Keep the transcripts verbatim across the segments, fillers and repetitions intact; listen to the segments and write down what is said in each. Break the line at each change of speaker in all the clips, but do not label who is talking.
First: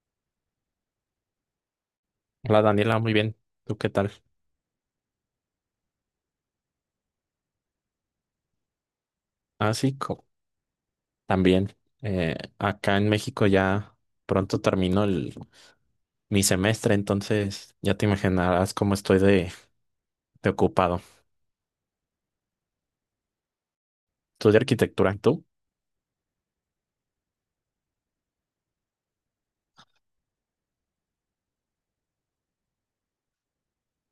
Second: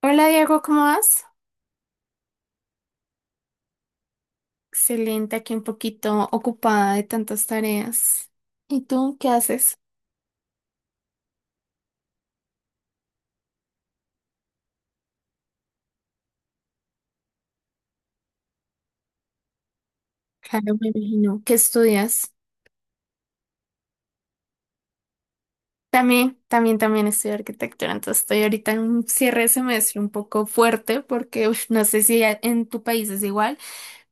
Hola Diego, ¿cómo vas?
Hola Daniela, muy bien. ¿Tú qué tal?
Excelente, aquí un poquito ocupada de tantas tareas. ¿Y tú qué
Ah,
haces?
sí, co- también. Eh, acá en México ya pronto termino el, mi semestre, entonces ya te imaginarás cómo estoy de, de
Claro, me
ocupado.
imagino. ¿Qué estudias?
Estudio arquitectura, ¿tú?
También, también, también estudio arquitectura, entonces estoy ahorita en un cierre de semestre un poco fuerte porque uf, no sé si a- en tu país es igual.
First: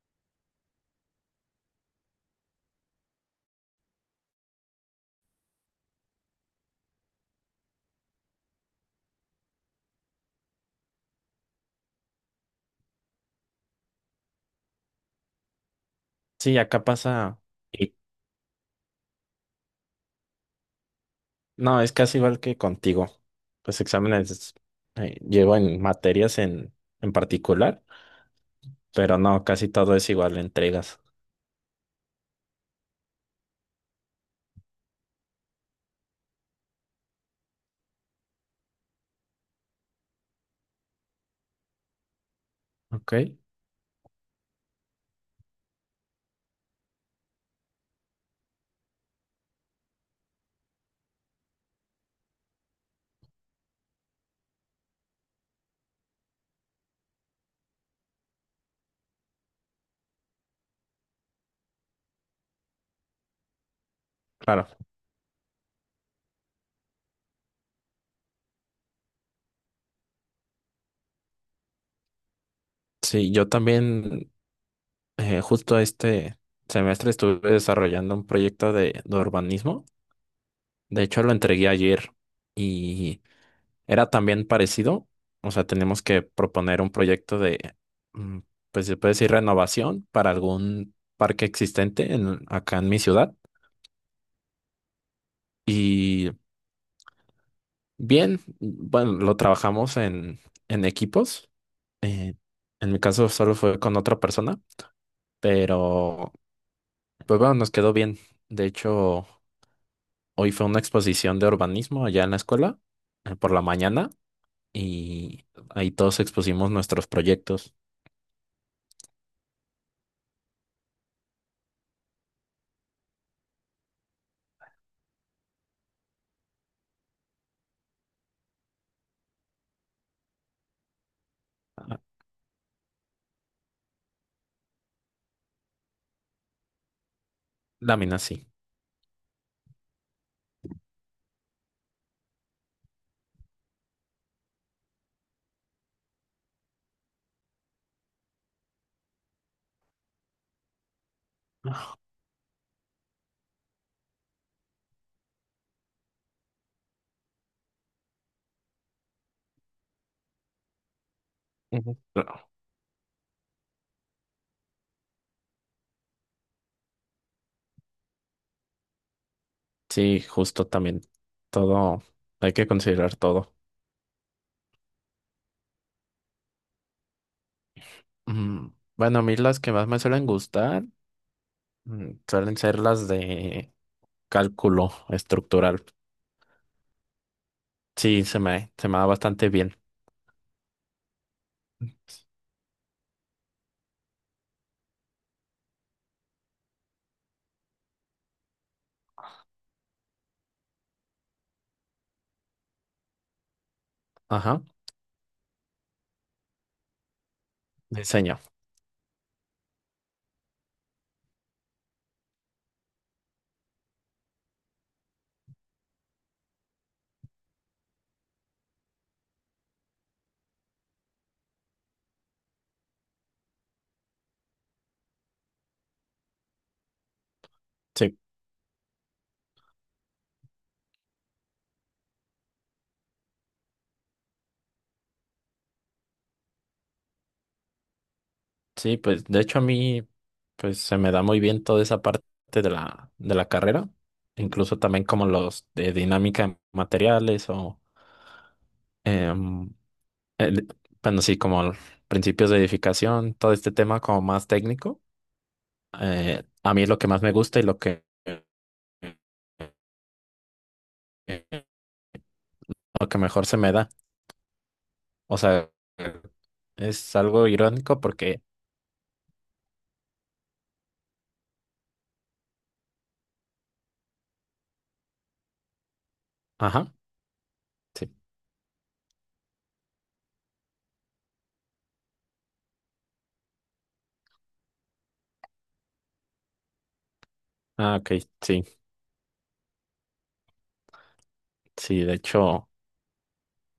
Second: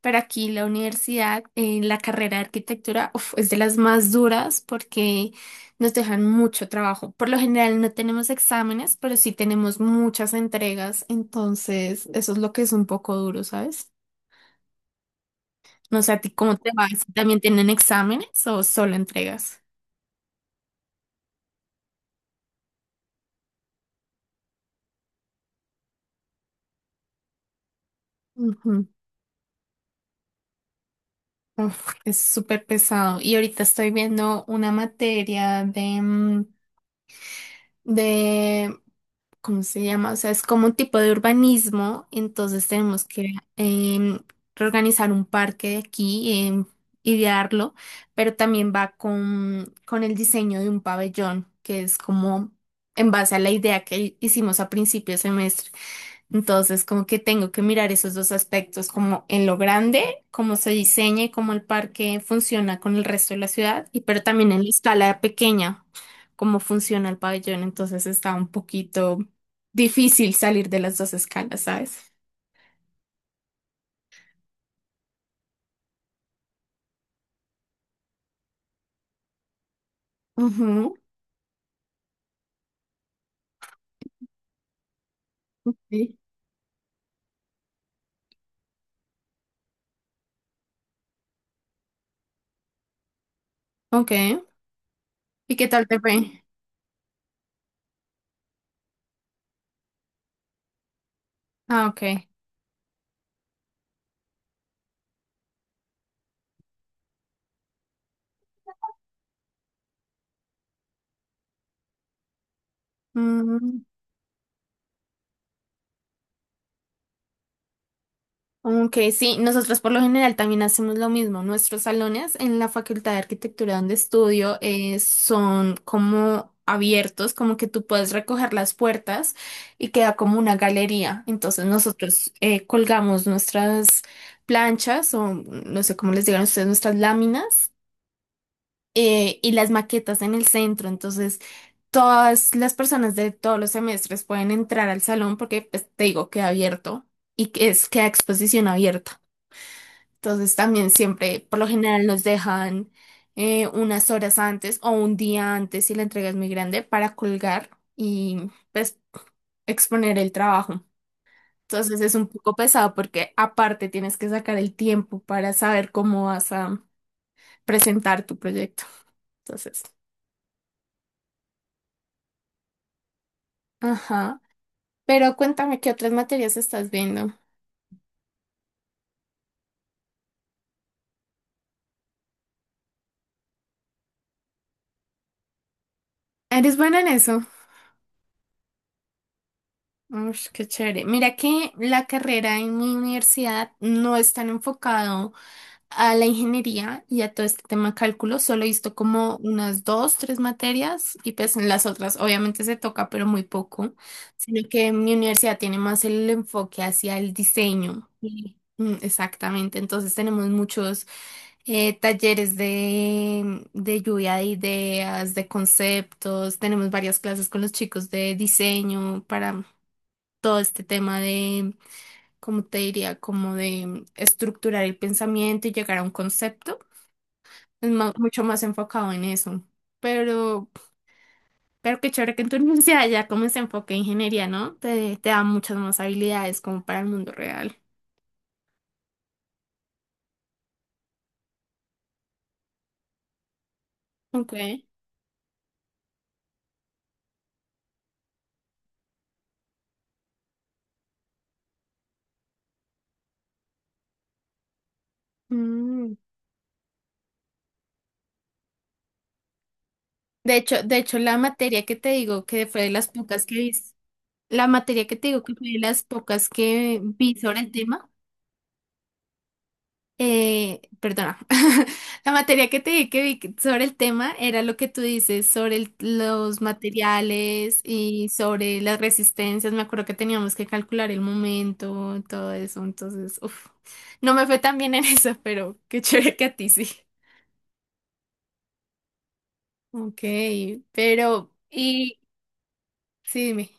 Pero aquí la universidad, en la carrera de arquitectura, uf, es de las más duras porque nos dejan mucho trabajo. Por lo general no tenemos exámenes, pero sí tenemos muchas entregas, entonces eso es lo que es un poco duro, ¿sabes? No sé a ti cómo
Sí,
te
acá
va, si también
pasa.
tienen
y-
exámenes o solo entregas.
no, es casi igual que contigo. Los exámenes eh, llevo en materias en, en particular,
Ujú.
pero no, casi todo es igual, entregas.
Uf, es súper pesado. Y ahorita estoy viendo una materia de, mm, de ¿cómo se llama? O sea, es como un tipo de urbanismo, entonces tenemos
Ok,
que em, reorganizar un parque de aquí, em, idearlo, pero también va con, con el diseño de un pabellón, que es como en base a la idea que hicimos a principio de semestre. Entonces, como que tengo que mirar esos dos aspectos, como en lo grande, cómo se diseña y cómo el parque funciona con el resto de la ciudad, y pero también en la
claro.
escala pequeña, cómo funciona el pabellón. Entonces está un poquito difícil salir de las dos escalas, ¿sabes?
Sí, yo también, eh, justo este semestre estuve desarrollando un proyecto de, de urbanismo.
Ujú.
De hecho, lo entregué ayer y era también parecido. O sea, tenemos
Sí.
que proponer un proyecto de, mm, pues se puede decir, renovación para algún parque existente en- acá en mi ciudad.
Ok. ¿Y qué tal te
Y
fue?
bien, bueno, lo trabajamos en, en equipos.
Ah, ok.
eh, en mi caso solo fue con otra persona, pero pues bueno, nos quedó bien. De hecho, hoy fue una exposición de urbanismo allá en la escuela, eh, por la
Mm,
mañana, y ahí todos expusimos nuestros proyectos.
ok, sí, nosotros por lo general también hacemos lo mismo. Nuestros salones en la Facultad de Arquitectura donde estudio eh, son como abiertos, como que tú puedes recoger las puertas y queda como una galería. Entonces nosotros eh, colgamos nuestras planchas o no sé cómo les digan ustedes, nuestras láminas
Láminas, sí.
eh, y las maquetas en el centro. Entonces... Todas las personas de todos los semestres pueden entrar al salón porque, pues, te digo, queda abierto y que es, queda exposición abierta. Entonces también siempre, por lo general, nos dejan eh, unas horas antes o un día antes si la entrega es muy grande para colgar y, pues, exponer el trabajo.
Ujú.
Entonces es un
Claro.
poco pesado porque aparte tienes que sacar el tiempo para saber cómo vas a presentar tu proyecto. Entonces,
Sí, justo también. Todo, hay que considerar todo.
ajá. Pero cuéntame qué otras materias estás viendo.
Mm, Bueno, a mí las que más me suelen gustar mm, suelen ser las de cálculo estructural.
Eres buena en eso.
Sí, se me, se me da bastante bien.
Ush, qué chévere. Mira que la carrera en mi universidad no es tan enfocado a la ingeniería y a todo este tema cálculo, solo he visto como unas dos, tres materias y pues en las otras obviamente se toca, pero muy poco,
Ajá,
sino que mi universidad tiene más el enfoque hacia el diseño.
diseño.
Sí. Mm, exactamente, entonces tenemos muchos eh, talleres de, de lluvia de ideas, de conceptos, tenemos varias clases con los chicos de diseño para todo este tema como te diría, como de mm, estructurar el pensamiento y llegar a un concepto. Es ma-
Sí.
mucho más enfocado en eso. Pero, pero qué chévere que en tu universidad ya como se enfoque en ingeniería, ¿no? Te, te da muchas más habilidades como para el mundo real.
Sí, pues de hecho a mí pues se me da muy bien toda esa parte de la, de la carrera,
Ok.
incluso también como los de dinámica de materiales o, em, el- bueno, sí, como el- principios de edificación, todo este tema como más técnico.
Mm.
Eh, a mí es lo que más me gusta y lo que,
De hecho, de hecho, la materia que te digo que fue de las
lo que
pocas
mejor
que
se
vi,
me da.
la materia que te
O
digo que fue
sea,
de las pocas que
es
vi
algo
sobre el
irónico
tema.
porque,
Eh, perdona, la materia que te di que vi que- sobre el tema era lo que tú dices sobre el- los
ajá,
materiales
sí,
y sobre las resistencias. Me acuerdo que teníamos que calcular el momento, todo eso. Entonces, uf, no me fue tan bien en eso, pero qué chévere que a ti sí.
ah, ok, sí,
Ok, pero,
sí, de
y
hecho.
sí, dime.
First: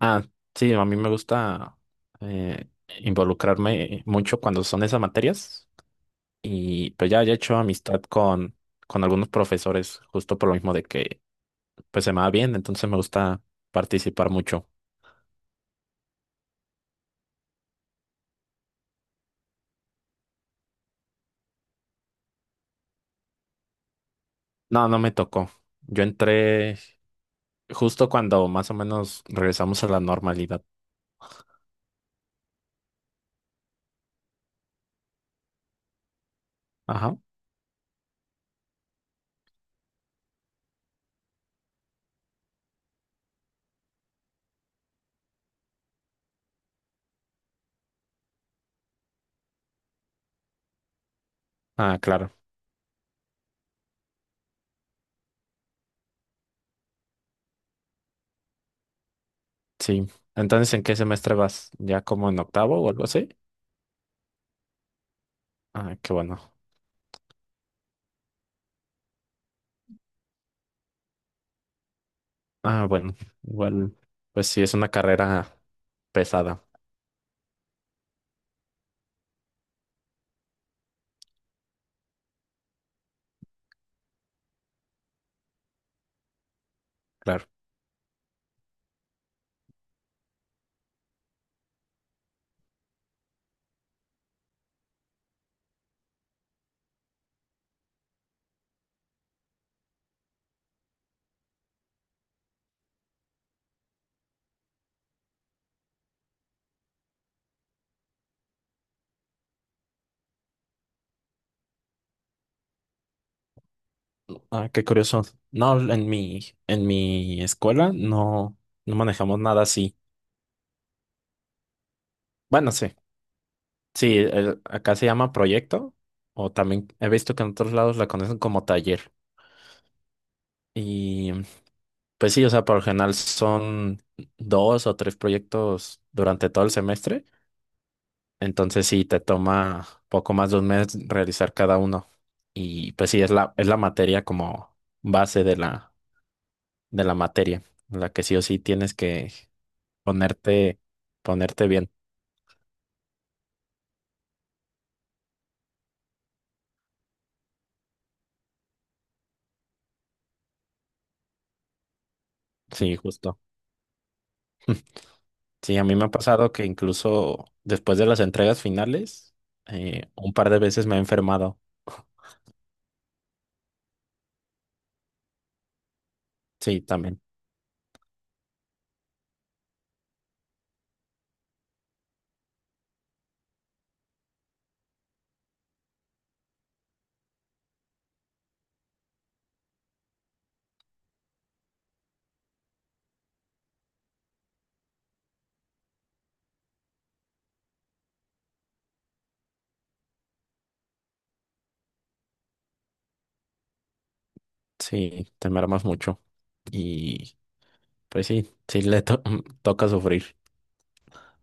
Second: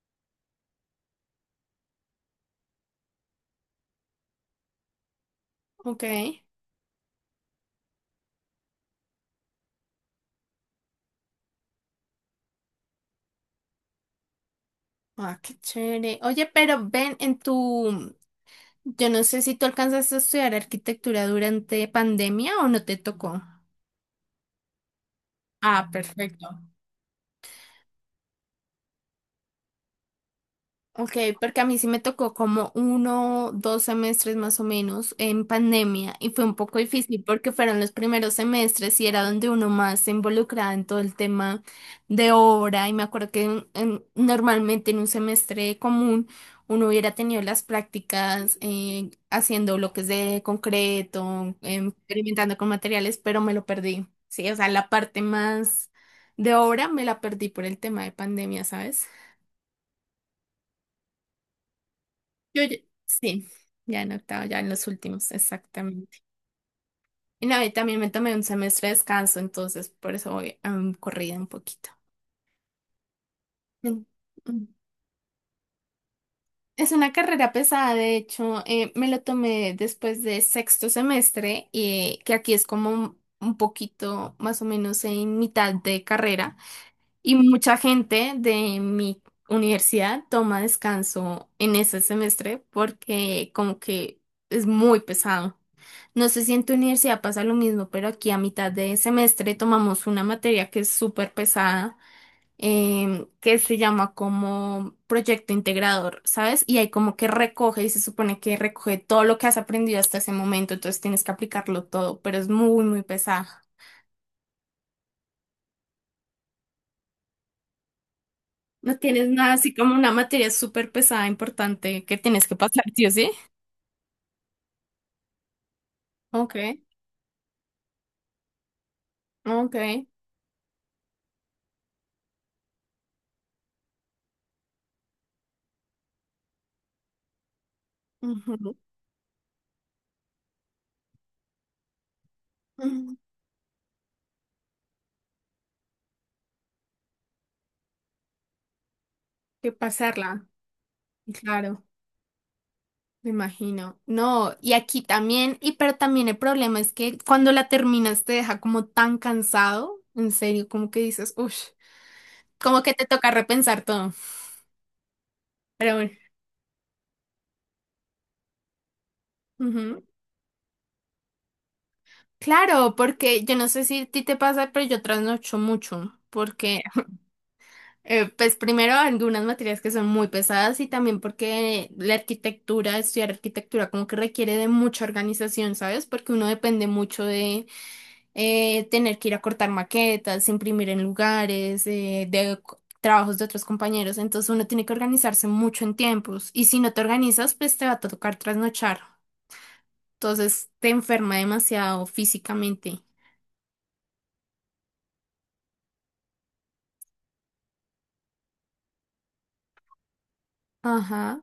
Ah, sí, a mí me gusta, eh, involucrarme mucho cuando son esas materias
Ok,
y pues ya, ya he hecho amistad con, con algunos profesores justo por lo mismo de que pues se me va bien, entonces me gusta participar mucho.
ah, qué chévere. Oye, pero ven en tu, yo no sé si tú alcanzaste a estudiar arquitectura durante pandemia o no te tocó.
No, no me tocó.
Ah,
Yo
perfecto.
entré justo cuando más o menos regresamos a la normalidad.
Ok, porque a mí sí me tocó como uno, dos semestres más o menos en pandemia y fue un poco
Ajá.
difícil porque fueron los primeros semestres y era donde uno más se involucraba en todo el tema de obra y me acuerdo que en- en- normalmente en un semestre común uno hubiera tenido las prácticas eh, haciendo bloques de concreto, em,
Ah, claro,
experimentando con materiales, pero me lo perdí. Sí, o sea, la parte más de obra me la perdí por el tema de pandemia, ¿sabes?
sí. Entonces, ¿en qué semestre vas? ¿Ya como en
Yo, ya-
octavo o algo así?
sí, ya en octavo, ya en los últimos,
Ah, qué
exactamente.
bueno.
Y no, y también me tomé un semestre de descanso, entonces por eso voy mm, corrida un poquito.
Ah, bueno, igual,
Mm,
pues sí, es
mm.
una carrera pesada.
Es una carrera pesada, de hecho, eh, me lo tomé después de sexto semestre, y que aquí es como un, un poquito más o menos en mitad de carrera. Y
Claro.
mucha gente de mi universidad toma descanso en ese semestre porque como que es muy pesado. No sé si en tu universidad pasa lo mismo, pero aquí a mitad de semestre tomamos una materia que es súper pesada, em, que se llama como proyecto integrador, ¿sabes? Y ahí como que recoge y se supone que recoge todo lo que has aprendido hasta ese momento, entonces tienes que aplicarlo todo, pero es muy, muy pesado.
Ah, qué curioso. No, en mi, en mi escuela no, no
No tienes
manejamos
nada
nada
así como
así.
una materia súper pesada, importante que tienes que
Bueno,
pasar,
sí.
¿sí o sí?
Sí, el- acá se llama proyecto, o
Ok,
también he visto que en otros lados la conocen como taller.
ok.
Y pues sí, o sea, por lo general son dos o tres proyectos durante todo el semestre.
Ujú,
Entonces sí, te toma poco más de un mes realizar cada uno. Y pues
ujú,
sí, es la, es la materia como base de la, de la materia, la que sí o sí tienes que
que pasarla,
ponerte, ponerte
claro,
bien.
me imagino. No, y aquí también, y pero también el problema es que cuando la terminas te deja como tan cansado, en serio, como que dices, uff, como que
Sí,
te toca
justo.
repensar todo.
Sí, a
Pero
mí me ha
bueno.
pasado que incluso después de las entregas finales,
Ujú.
eh, un par de veces me he enfermado.
Claro, porque yo no sé si a ti te pasa, pero yo trasnocho mucho,
Sí,
porque
también.
Eh, pues primero algunas materias que son muy pesadas y también porque la arquitectura, estudiar arquitectura como que requiere de mucha organización, ¿sabes? Porque uno depende mucho de eh, tener que ir a cortar maquetas, imprimir en lugares, eh, de co- trabajos de otros compañeros, entonces uno tiene que organizarse mucho en tiempos y si no te organizas, pues te va a tocar trasnochar, entonces te enferma demasiado físicamente.
Sí, te mermas mucho. Y pues sí, sí le to- toca sufrir.
Ajá,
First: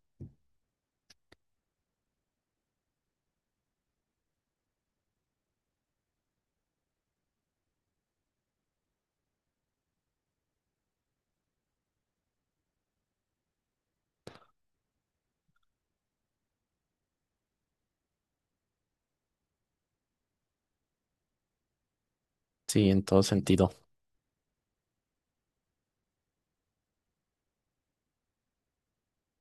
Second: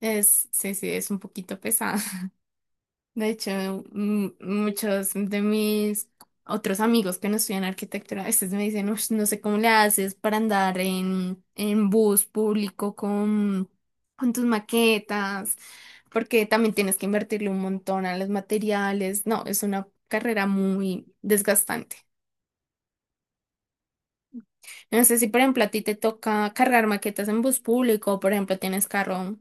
es, sí, sí, es un poquito pesado. De hecho, m- muchos de mis otros amigos que no estudian arquitectura a veces me dicen, "Ush, no sé cómo le haces para andar en, en bus público con, con tus maquetas, porque también tienes que invertirle un montón a los materiales. No, es una carrera muy desgastante.
Sí, en todo sentido.
No sé si, por ejemplo, a ti te toca cargar maquetas en bus público, o, por ejemplo, tienes carro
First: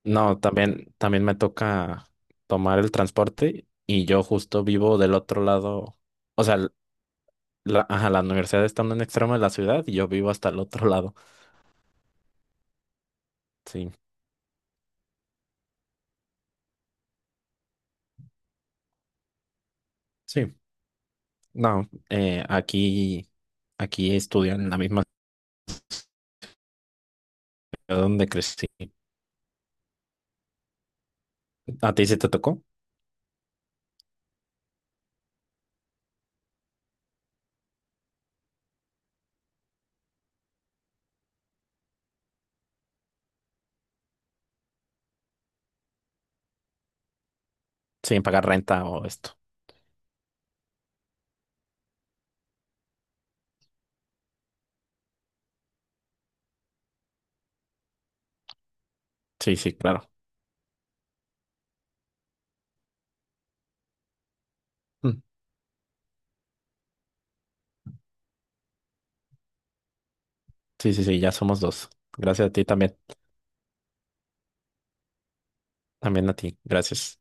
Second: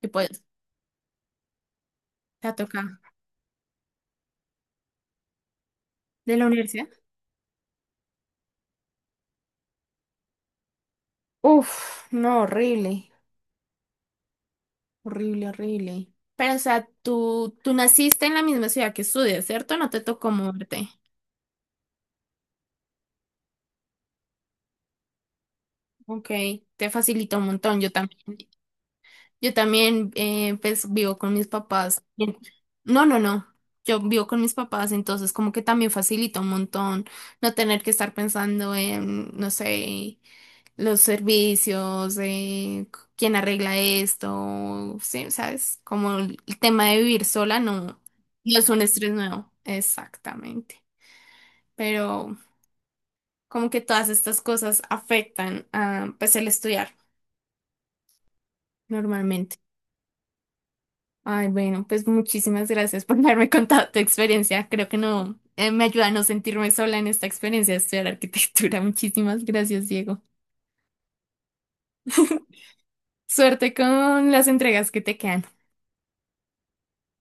y
No,
pues
también, también me toca
te
tomar
toca
el transporte y yo justo vivo del otro lado.
de
O
la
sea,
universidad.
la, ajá, la universidad está en un extremo de la ciudad y yo vivo hasta el otro lado.
Uf, no, horrible.
Sí,
Horrible, horrible. Pero, o sea, tú, tú naciste en la misma ciudad que estudias, ¿cierto? No te tocó
sí.
moverte.
No, eh, aquí, aquí estudian en la misma
Ok, te facilitó un montón. Yo
ciudad
también,
donde crecí.
yo también, eh, pues, vivo con mis
¿A
papás.
ti sí te
Bien.
tocó?
No, no, no. Yo vivo con mis papás, entonces como que también facilita un montón no tener que estar pensando en, no sé, los servicios, eh, quién arregla esto, sí, ¿sabes? Como el tema de vivir sola no,
Sin pagar
no es un
renta o
estrés
esto.
nuevo. Exactamente. Pero como que todas estas cosas afectan a, pues el estudiar
Sí,
normalmente.
sí, claro.
Ay, bueno, pues muchísimas gracias por haberme contado tu experiencia. Creo que
Mm.
no, eh, me ayuda a no sentirme sola en esta experiencia de estudiar arquitectura. Muchísimas gracias, Diego.
Sí, sí, sí, ya somos dos. Gracias a ti también.
Suerte con las entregas que te quedan.
También a ti. Gracias.